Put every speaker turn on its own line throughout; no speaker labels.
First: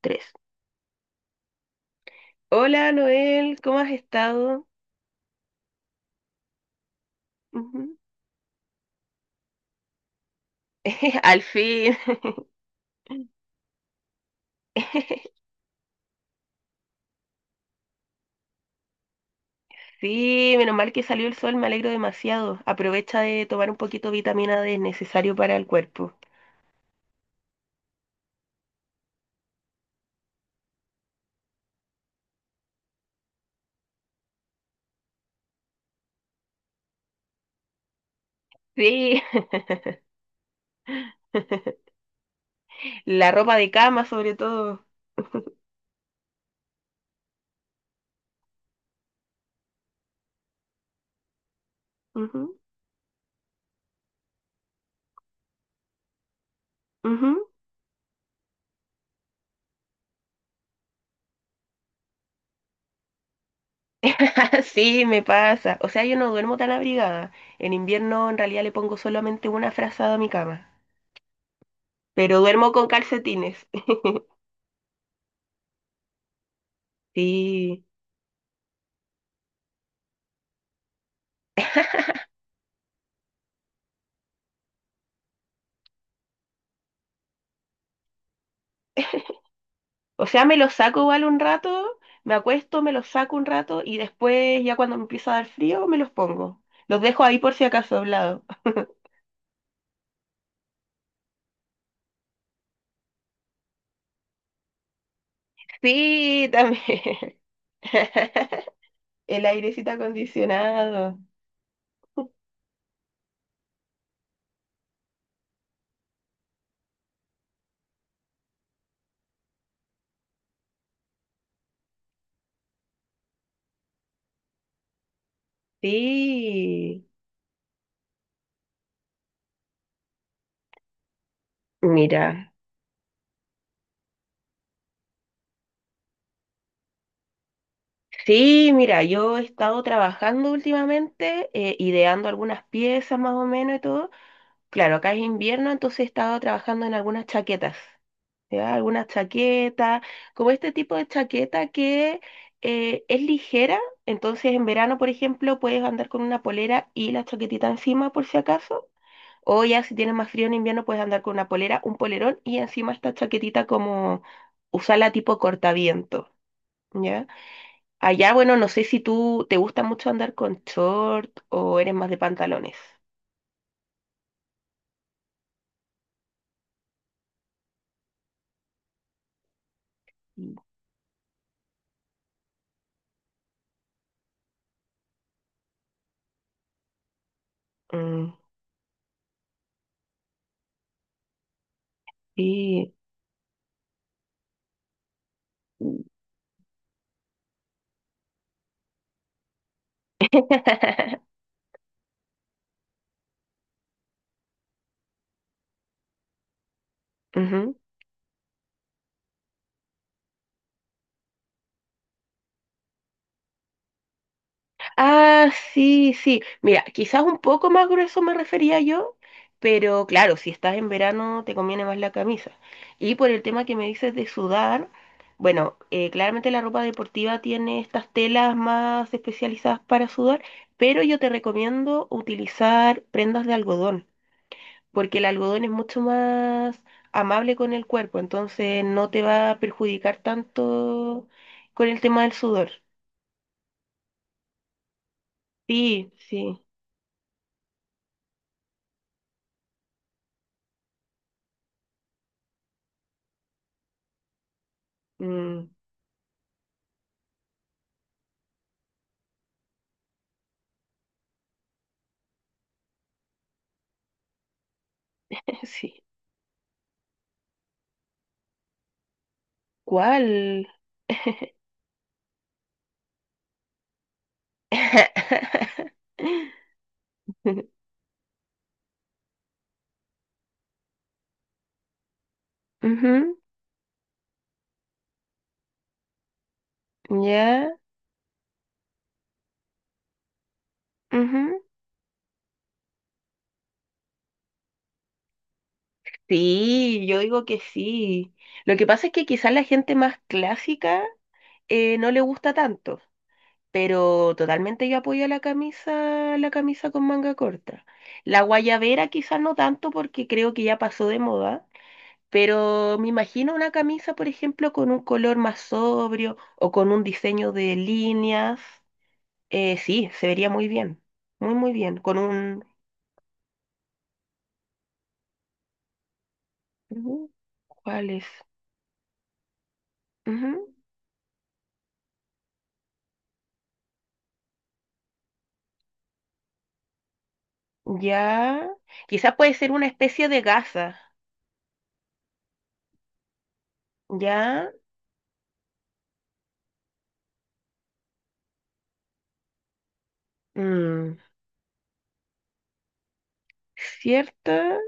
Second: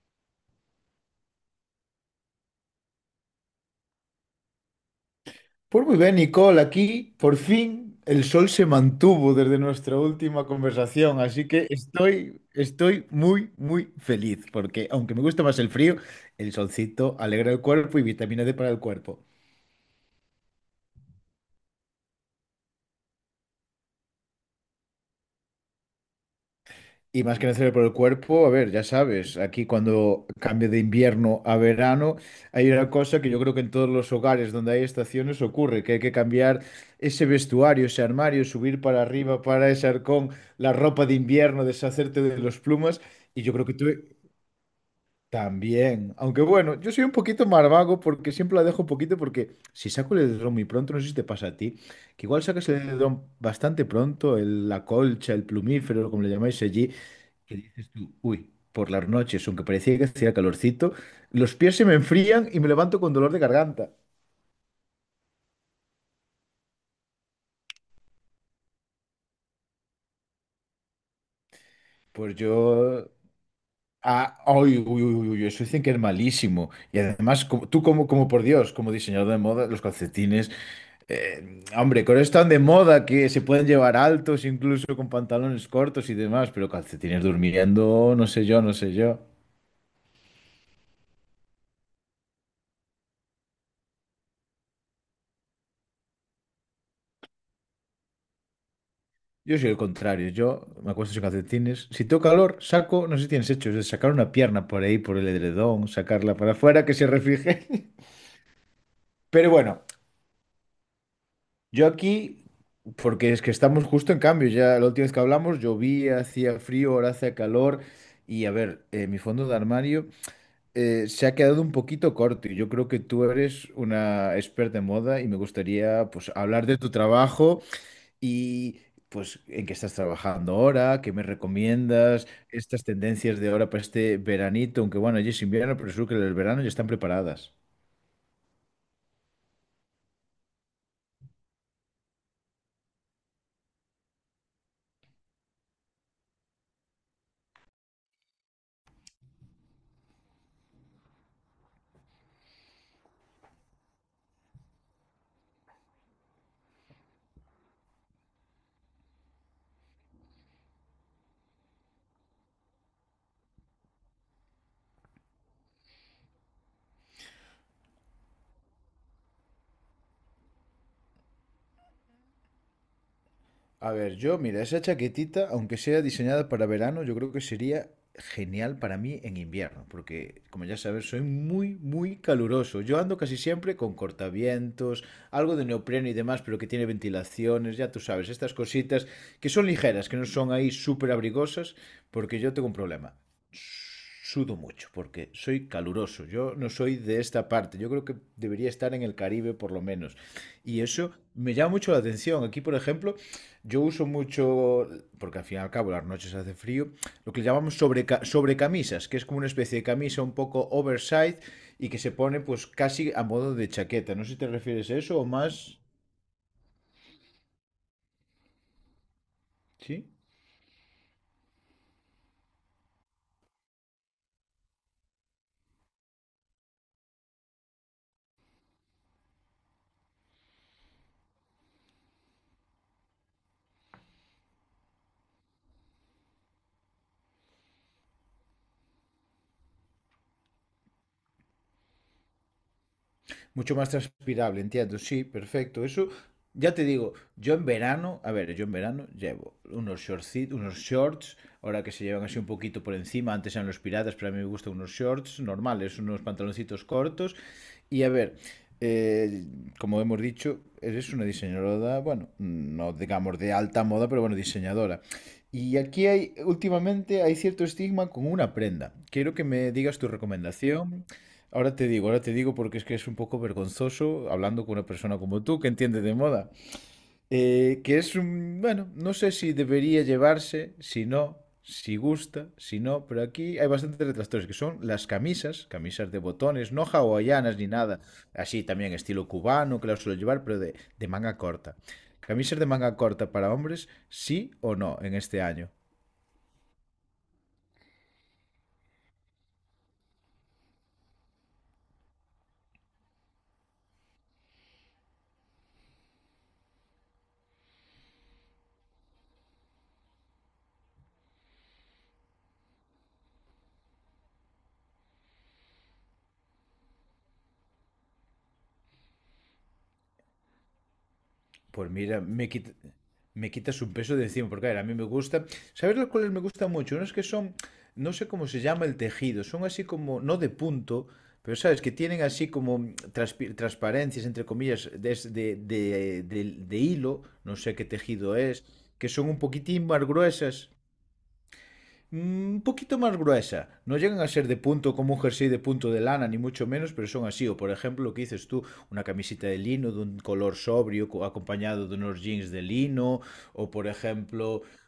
Tres. Hola Noel, ¿cómo has estado?
Pues muy bien, Nicole, aquí por
Ujú.
fin el sol se mantuvo desde nuestra última conversación,
Al
así que
fin.
estoy muy, muy feliz, porque aunque me gusta más el frío, el solcito alegra el cuerpo y vitamina D para el cuerpo.
Sí, menos mal que salió el sol, me alegro demasiado. Aprovecha de tomar un poquito de vitamina D, es necesario para el cuerpo.
Y más que necesario por el cuerpo, a ver, ya sabes, aquí cuando cambia de invierno a verano, hay una cosa que yo creo que en todos los hogares donde hay estaciones ocurre, que hay que cambiar ese vestuario, ese armario, subir para
Sí,
arriba, para ese arcón, la ropa de invierno, deshacerte de los plumas,
la
y yo
ropa
creo
de
que tú
cama sobre todo.
también. Aunque bueno, yo soy un poquito más vago porque siempre la dejo un poquito porque si saco el edredón muy pronto, no sé si te pasa a ti, que igual
Ujú,
sacas el edredón bastante pronto, la colcha, el plumífero, como le llamáis allí.
ujú.
¿Qué dices tú? Uy, por las noches, aunque parecía que hacía calorcito, los pies se me enfrían y me levanto con dolor de garganta.
Sí, me pasa. O sea, yo no duermo tan abrigada. En invierno en realidad le pongo solamente una frazada a mi cama,
Pues
pero duermo con
yo...
calcetines.
Ah, uy, uy, uy, uy, uy, eso dicen que es malísimo. Y además, como, tú
Sí.
como, como por Dios, como diseñador de moda, los calcetines, hombre, con esto tan de moda que se pueden llevar altos, incluso con pantalones cortos y demás, pero calcetines durmiendo, no sé yo, no sé yo.
O sea, me lo saco igual un rato, me acuesto, me los saco un rato y después ya cuando me empieza a dar frío me los pongo. Los dejo ahí por si acaso doblado.
Yo soy el contrario, yo me acuesto sin calcetines. Si tengo calor, saco, no sé si tienes hecho, es de sacar una pierna por ahí, por el edredón, sacarla
Sí,
para afuera, que se
también.
refrige.
El
Pero bueno,
airecito acondicionado.
yo aquí, porque es que estamos justo en cambio, ya la última vez que hablamos llovía, hacía frío, ahora hace calor. Y a ver, mi fondo de armario se ha quedado un poquito corto y yo creo que tú eres una experta en moda y me gustaría pues hablar de tu
Sí.
trabajo. Y pues, ¿en qué estás trabajando ahora? ¿Qué me recomiendas?
Mira.
Estas tendencias de ahora para este veranito, aunque bueno, ya es invierno, pero seguro que el verano ya están preparadas.
Sí, mira, yo he estado trabajando últimamente, ideando algunas piezas más o menos y todo. Claro, acá es invierno, entonces he estado trabajando en algunas chaquetas. ¿Ya? Algunas chaquetas, como este tipo de chaqueta que es ligera, entonces en verano, por ejemplo, puedes andar con una polera y la chaquetita encima por si acaso, o ya si tienes más frío en invierno puedes andar con una polera, un polerón y encima esta chaquetita como usarla tipo cortaviento, ¿ya? Allá, bueno, no sé si tú te gusta mucho andar con short o eres más de pantalones.
A ver, yo, mira, esa chaquetita, aunque sea diseñada para verano, yo creo que sería genial para mí en invierno, porque como ya sabes, soy muy, muy caluroso. Yo ando casi siempre con cortavientos, algo de neopreno y demás, pero que tiene ventilaciones, ya tú sabes,
Mm,
estas cositas que son ligeras, que no son ahí súper abrigosas, porque yo tengo un
sí.
problema. Sudo mucho, porque soy caluroso. Yo no soy de esta parte. Yo creo que debería estar en el Caribe por lo menos. Y eso me llama mucho la atención. Aquí, por ejemplo, yo uso mucho, porque al fin y al cabo las noches hace frío, lo que le
Ujú.
llamamos sobrecamisas, que es como una especie de camisa un poco oversized y que se pone pues casi a modo de chaqueta. No sé si te refieres a eso o
Ah,
más...
sí, sí. Mira, quizás un poco más grueso me refería yo,
¿Sí?
pero claro, si estás en verano te conviene más la camisa. Y por el tema que me dices de sudar, bueno, claramente la ropa deportiva tiene estas telas más especializadas para sudar, pero yo te recomiendo utilizar prendas de algodón, porque el algodón es mucho más amable con el cuerpo, entonces no te va a perjudicar tanto con el tema del sudor.
Mucho más transpirable, entiendo. Sí, perfecto. Eso,
Sí, sí.
ya te digo, yo en verano, a ver, yo en verano llevo unos shortcitos, unos shorts, ahora que se llevan así un poquito por encima, antes eran los piratas, pero a mí me gustan unos shorts
Mm.
normales, unos pantaloncitos cortos. Y a ver, eh, como hemos dicho, eres una diseñadora, bueno, no digamos de alta moda, pero bueno, diseñadora. Y
Sí.
aquí hay, últimamente hay cierto estigma con una prenda. Quiero que me digas tu
¿Cuál?
recomendación. Ahora te digo porque es que es un poco vergonzoso hablando con una persona como tú que entiende de moda. Que es un, bueno, no sé si debería llevarse, si no, si gusta, si no, pero
Ujú,
aquí hay bastantes detractores que son las camisas, camisas de botones, no hawaianas ni
ya.
nada, así también estilo cubano que las suelo llevar, pero de manga
Ujú.
corta. Camisas de manga corta para hombres, sí o no en este año.
Sí, yo digo que sí. Lo que pasa es que quizás la gente más clásica no le gusta tanto, pero totalmente yo apoyo la camisa con manga corta. La guayabera quizás no tanto porque creo que ya pasó de moda, pero me imagino una camisa, por ejemplo, con un color más sobrio o con un diseño de líneas. Sí, se vería muy bien, muy muy
Pues
bien,
mira,
con un...
me quitas un peso de encima, porque a ver, a mí me gusta. ¿Sabes los cuales me gustan mucho? Unos que
Ujú,
son,
¿cuál
no sé
es?
cómo se llama el tejido, son así como, no de
Ujú,
punto, pero sabes, que tienen así como transparencias, entre comillas, de, de, de hilo, no sé qué tejido es,
ya,
que son
quizás
un
puede ser una
poquitín más
especie de
gruesas.
gasa,
Un poquito más gruesa. No llegan a ser de
ya,
punto como un jersey de punto de lana, ni mucho menos, pero son así. O por ejemplo, lo que dices tú, una camiseta de lino de un color sobrio
mm,
acompañado de unos jeans de lino. O por ejemplo,
¿cierta?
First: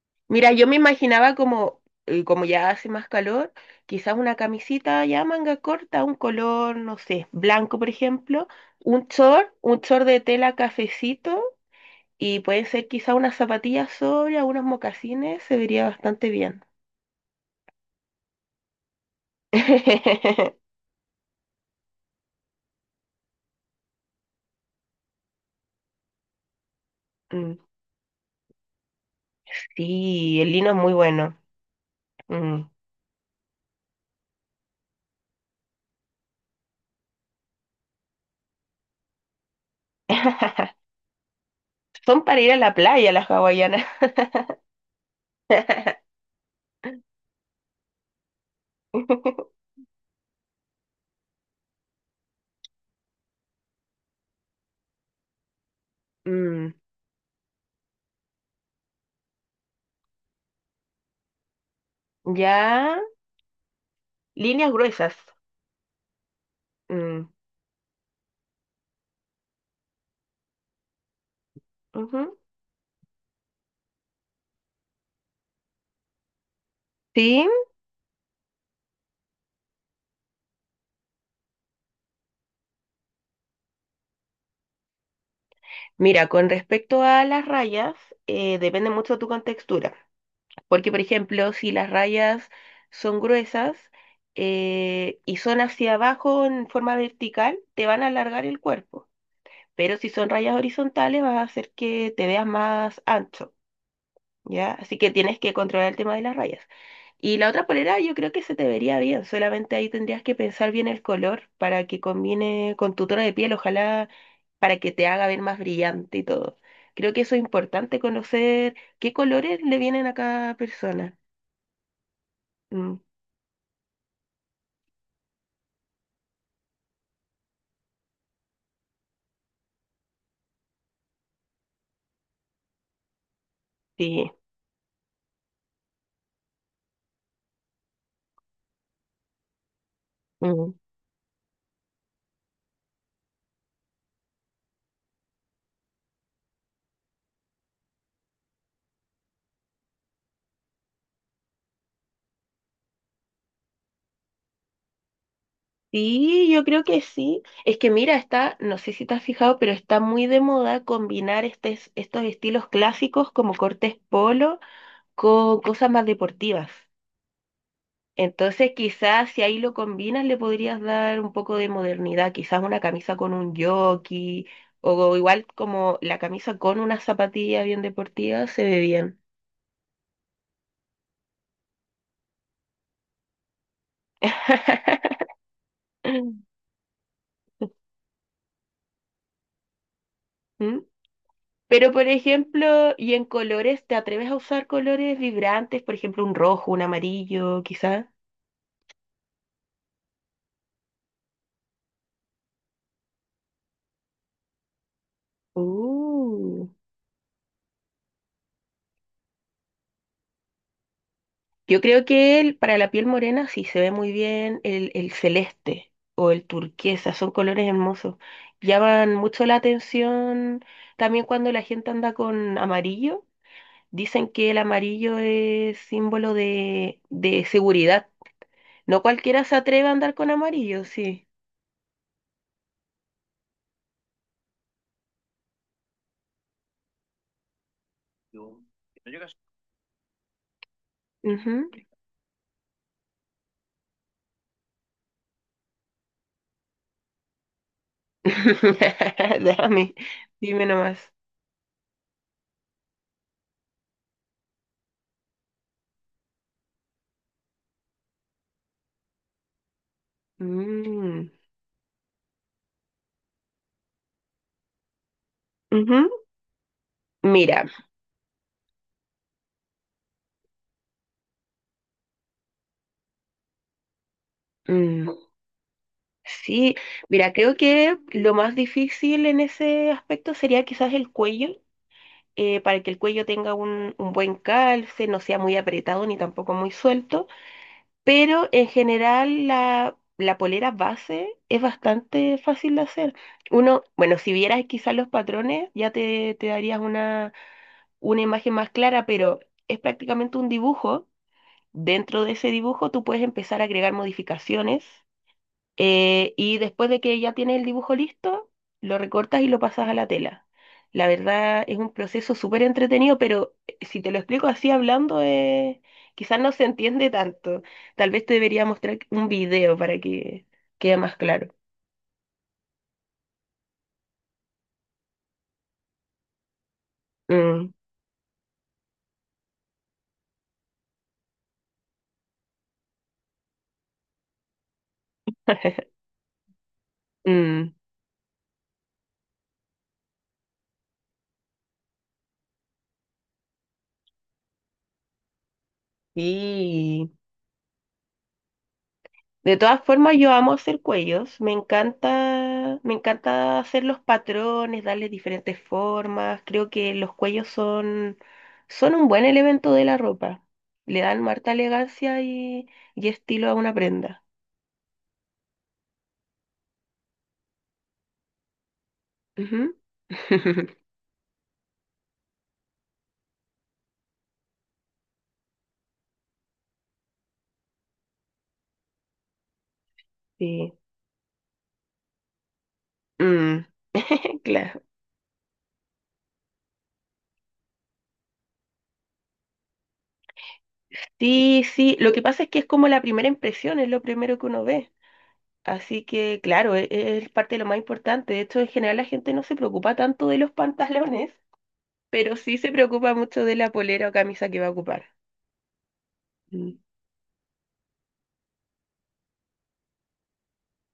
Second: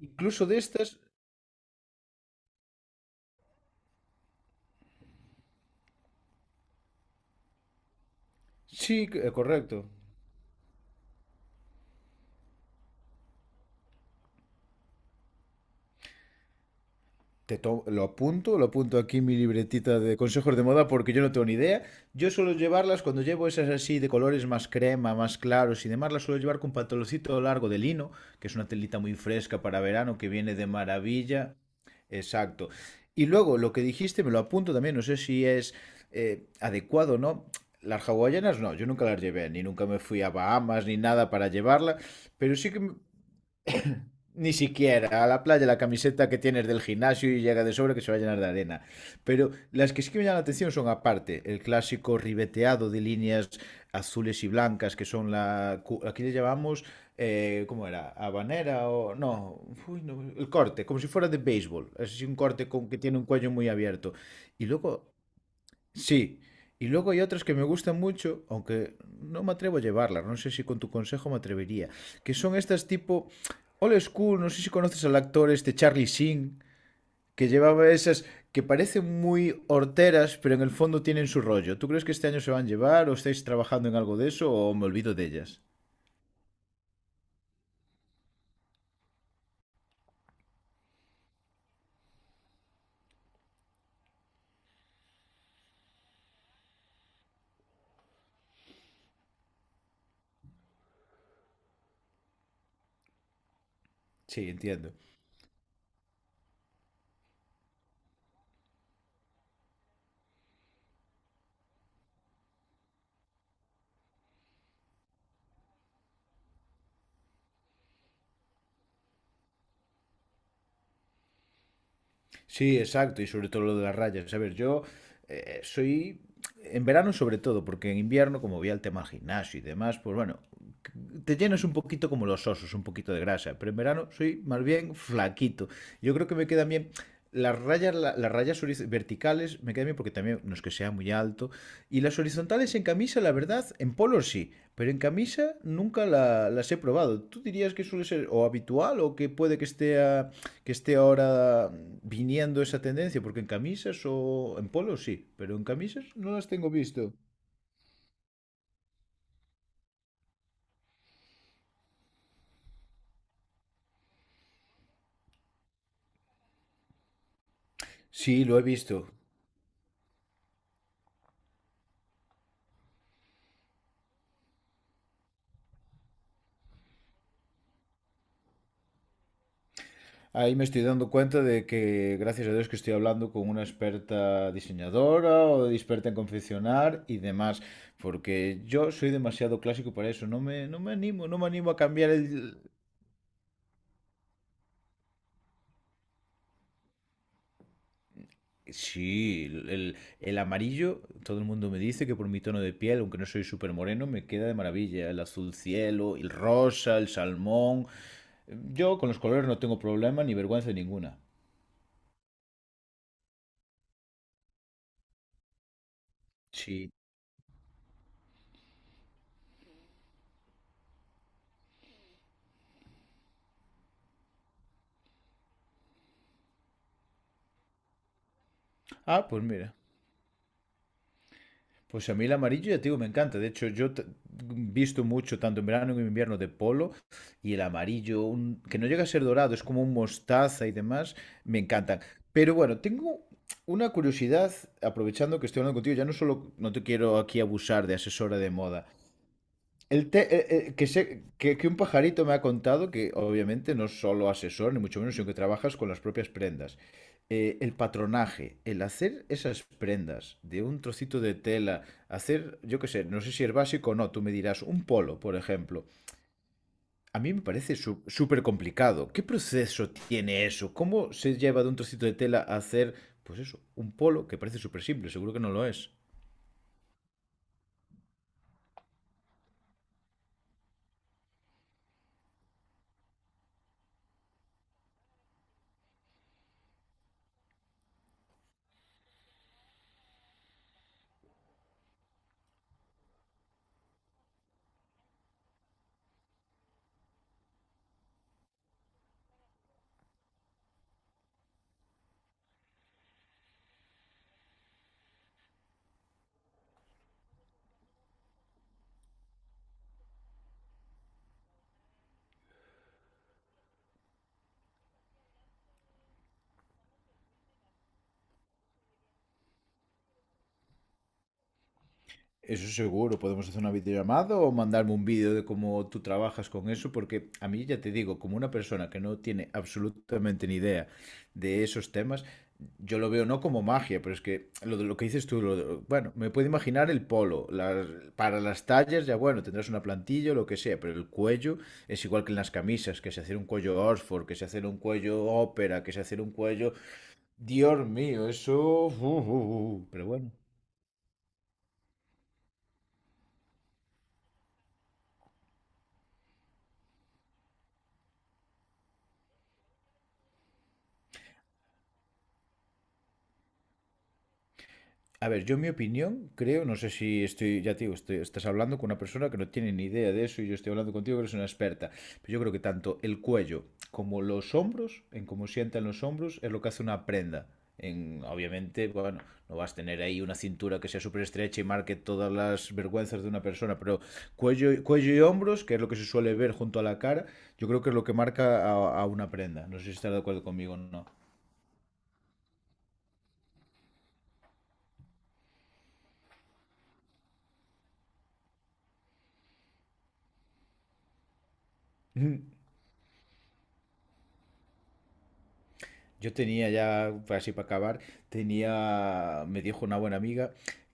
incluso
Mira,
de
yo me
estas...
imaginaba como, como ya hace más calor, quizás una camisita ya manga corta, un color, no sé, blanco por ejemplo,
Sí,
un
correcto.
short de tela cafecito y pueden ser quizás unas zapatillas sobre, unos mocasines, se vería bastante bien.
Lo apunto aquí en mi libretita de consejos de moda porque yo no tengo ni idea. Yo suelo llevarlas cuando llevo esas así de colores más crema, más claros y demás, las suelo llevar con pantaloncito
Mm.
largo de lino, que es una telita muy fresca para verano que
Sí, el
viene de
lino es muy bueno.
maravilla.
Mm.
Exacto. Y luego lo que dijiste me lo apunto también, no sé si es adecuado o no. Las hawaianas no, yo nunca las llevé, ni nunca me fui a Bahamas ni nada para llevarla,
Son para ir
pero
a
sí
la
que
playa las hawaianas.
ni siquiera a la playa la camiseta que tienes del gimnasio y llega de sobra que se va a llenar de arena. Pero las que sí que me llaman la atención son aparte el clásico ribeteado de líneas azules y blancas que son la... Aquí le
Mm,
llamamos... ¿cómo era? ¿Habanera o...? No, uy, no, el corte, como si fuera de béisbol. Es así un corte
ya,
con, que tiene un cuello muy abierto. Y
líneas
luego
gruesas.
sí, y luego hay
Mm,
otras que me gustan mucho, aunque no me atrevo a llevarlas, no sé si con tu consejo me atrevería, que
ujú.
son estas tipo old school, no sé si conoces al actor este Charlie Sheen,
Sí,
que llevaba esas que parecen muy horteras, pero en el fondo tienen su rollo. ¿Tú crees que este año se van a llevar o estáis trabajando en algo de eso o me olvido de ellas?
mira, con respecto a las rayas, depende mucho de tu contextura. Porque, por ejemplo, si las rayas son gruesas y son hacia abajo en forma vertical, te van a alargar el cuerpo. Pero si son rayas horizontales, vas a hacer que te veas más ancho.
Sí,
¿Ya?
entiendo.
Así que tienes que controlar el tema de las rayas. Y la otra polera yo creo que se te vería bien, solamente ahí tendrías que pensar bien el color para que combine con tu tono de piel, ojalá para que te haga ver más brillante y todo. Creo que eso es importante conocer qué colores le vienen a cada persona.
Sí,
Mm,
exacto, y sobre todo lo de las rayas. A ver, yo soy, en verano sobre todo, porque en invierno, como voy al tema al gimnasio y demás, pues bueno, c- te llenas un poquito como los osos, un poquito de grasa, pero en verano
sí.
soy más bien flaquito. Yo creo que me quedan bien las rayas, las rayas verticales, me quedan bien porque también no es que
Mm.
sea muy alto, y las horizontales en camisa, la verdad, en polos sí, pero en camisa nunca las he probado. ¿Tú dirías que suele ser o habitual o que puede que esté a que esté ahora viniendo esa tendencia, porque en camisas o en polos sí, pero en camisas no las
Sí, yo
tengo
creo que
visto?
sí. Es que mira, está, no sé si te has fijado, pero está muy de moda combinar estos estilos clásicos como cortes polo con cosas más deportivas.
Sí, lo he
Entonces,
visto.
quizás si ahí lo combinas, le podrías dar un poco de modernidad, quizás una camisa con un jockey, o igual como la camisa con unas zapatillas bien deportivas, se ve bien.
Ahí me estoy dando cuenta de que, gracias a Dios, que estoy hablando con una experta diseñadora o experta en confeccionar y demás, porque yo soy demasiado clásico para eso,
¿Mm?
no me animo, no me animo a
Pero, por
cambiar el,
ejemplo, y en colores, ¿te atreves a usar colores vibrantes? Por ejemplo, un rojo, un amarillo, quizás.
sí, el amarillo, todo el mundo me dice que por mi tono de piel, aunque no soy súper moreno, me queda de maravilla. El azul cielo, el
Uh.
rosa, el salmón. Yo con los colores no tengo problema ni vergüenza ninguna.
Yo creo que el, para la piel morena sí se ve muy bien el celeste o el
Sí.
turquesa, son colores hermosos. Llaman mucho la atención también cuando la gente anda con amarillo. Dicen que el amarillo es símbolo de seguridad. No
Ah,
cualquiera
pues
se
mira.
atreve a andar con amarillo, sí.
Pues a mí el amarillo, ya te digo, me encanta. De hecho, visto mucho, tanto en verano como en invierno, de polo. Y el amarillo, que no llega a ser dorado, es como un mostaza y demás, me
Ujú.
encantan. Pero bueno, tengo una curiosidad, aprovechando que estoy hablando contigo, ya no solo, no te quiero aquí abusar de asesora de moda,
Dame, dime
que,
nomás.
sé, que un pajarito me ha contado que obviamente no es solo asesor, ni mucho menos, sino que trabajas con las propias prendas. El patronaje, el hacer esas prendas de un trocito
Mm,
de tela, hacer, yo qué sé, no sé si es básico o no, tú me dirás, un polo, por ejemplo.
ujú.
A mí me
Mira,
parece súper complicado. ¿Qué proceso tiene eso? ¿Cómo se lleva de un trocito de tela a hacer, pues eso, un polo que parece súper
mm,
simple? Seguro que no lo es.
Sí, mira, creo que lo más difícil en ese aspecto sería quizás el cuello, para que el cuello tenga un buen calce, no sea muy apretado ni tampoco muy suelto, pero en general la polera base es bastante fácil de hacer. Uno, bueno, si vieras quizás los patrones ya te darías una imagen más clara, pero es prácticamente un dibujo. Dentro de ese dibujo tú puedes empezar a agregar modificaciones y después de que ya tienes el dibujo listo, lo recortas y lo pasas a la tela. La verdad es un proceso súper entretenido, pero si te lo explico así hablando, quizás no se entiende tanto. Tal vez te debería mostrar un video para que quede más claro.
Eso seguro, podemos hacer una videollamada o mandarme un vídeo de cómo tú trabajas con eso, porque a mí
Mm,
ya te digo, como una persona que no tiene absolutamente ni idea de esos temas, yo lo veo no como magia, pero es que lo, lo que dices tú, bueno, me puedo imaginar el polo,
mm.
para las tallas ya bueno, tendrás una plantilla o lo que sea, pero el cuello es igual que en las camisas, que se hace un cuello Oxford, que se hace un cuello ópera, que se hace un cuello...
Sí.
Dios mío, eso...
De todas
pero
formas,
bueno.
yo amo hacer cuellos, me encanta hacer los patrones, darle diferentes formas. Creo que los cuellos son, son un buen elemento de la ropa. Le dan harta elegancia y estilo a una prenda.
A ver, yo en mi opinión creo, no sé si estoy, ya te digo, estás hablando con una persona que no tiene
Ujú.
ni idea de eso y yo estoy hablando contigo que eres una experta, pero yo creo que tanto el cuello como los hombros, en cómo sientan los hombros, es lo que hace una prenda. En, obviamente, bueno, no vas a tener ahí una
Sí.
cintura que sea súper estrecha y marque todas las vergüenzas de una
Mm,
persona, pero
claro.
cuello, cuello y hombros, que es lo que se suele ver junto a la cara, yo creo que es lo que marca a una prenda. No sé si estás de acuerdo conmigo o
Sí, sí. Lo que pasa es que es como la primera impresión, es lo primero que uno ve. Así que, claro, es, parte de lo más importante. De hecho, en general la gente no se preocupa tanto de los pantalones. Pero
no.
sí se preocupa mucho de la polera o camisa que va a ocupar.
Yo tenía
Mm.
ya, así para acabar, tenía, me dijo una buena amiga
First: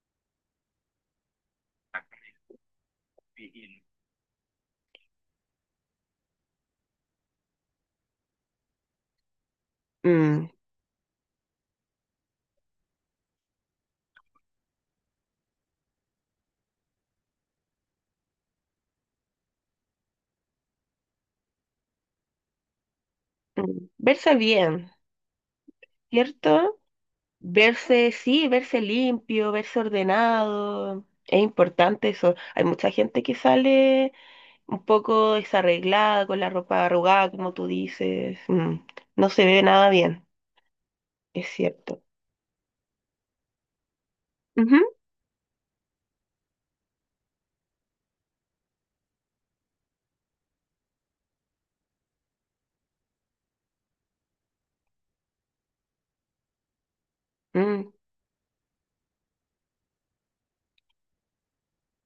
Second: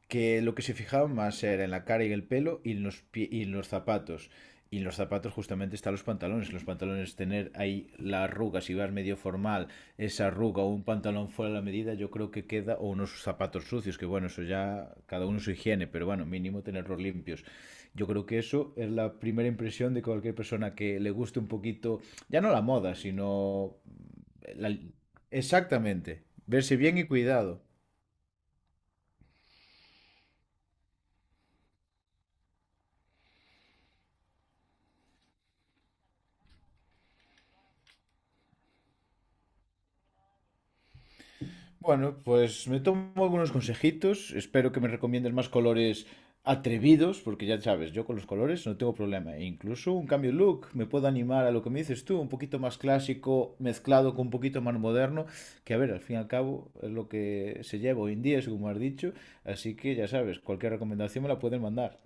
que lo que se fijaba más era en la cara y el pelo y en los, y en los zapatos. Y en los zapatos justamente están los pantalones. Los pantalones, tener ahí la arruga, si vas medio formal, esa
Mm,
arruga o un pantalón fuera de la medida, yo creo que queda, o unos zapatos sucios, que bueno, eso ya cada uno su higiene, pero bueno, mínimo tenerlos limpios. Yo creo que eso es la primera impresión de cualquier persona que le guste un poquito, ya no la moda, sino
mm. Verse
la,
bien,
exactamente. Verse
¿cierto?
bien y cuidado.
Verse, sí, verse limpio, verse ordenado. Es importante eso. Hay mucha gente que sale un poco desarreglada, con la ropa arrugada, como tú dices. No se ve nada bien, es cierto.
Bueno, pues me tomo algunos consejitos. Espero que
Ujú,
me recomiendes más colores atrevidos, porque ya sabes, yo con los colores no tengo problema. E incluso un cambio de look me puedo animar a lo que me dices tú, un poquito más clásico mezclado con un poquito más moderno, que a ver, al fin y al cabo es lo que se
mm.
lleva hoy en día, es como has dicho. Así que ya sabes, cualquier recomendación me la pueden mandar.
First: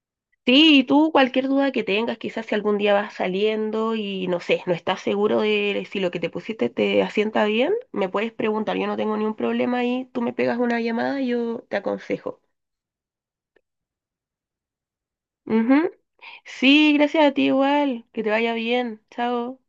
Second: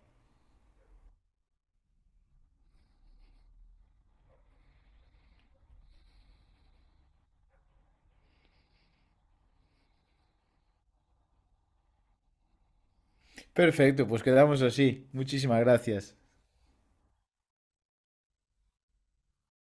Sí, y tú cualquier duda que tengas, quizás si algún día vas saliendo y no sé, no estás seguro de si lo que te pusiste te asienta bien, me puedes preguntar, yo no tengo ningún problema y tú me pegas una llamada y yo te aconsejo.
Perfecto, pues quedamos así. Muchísimas
Ujú.
gracias.
Sí, gracias a ti igual, que te vaya bien, chao.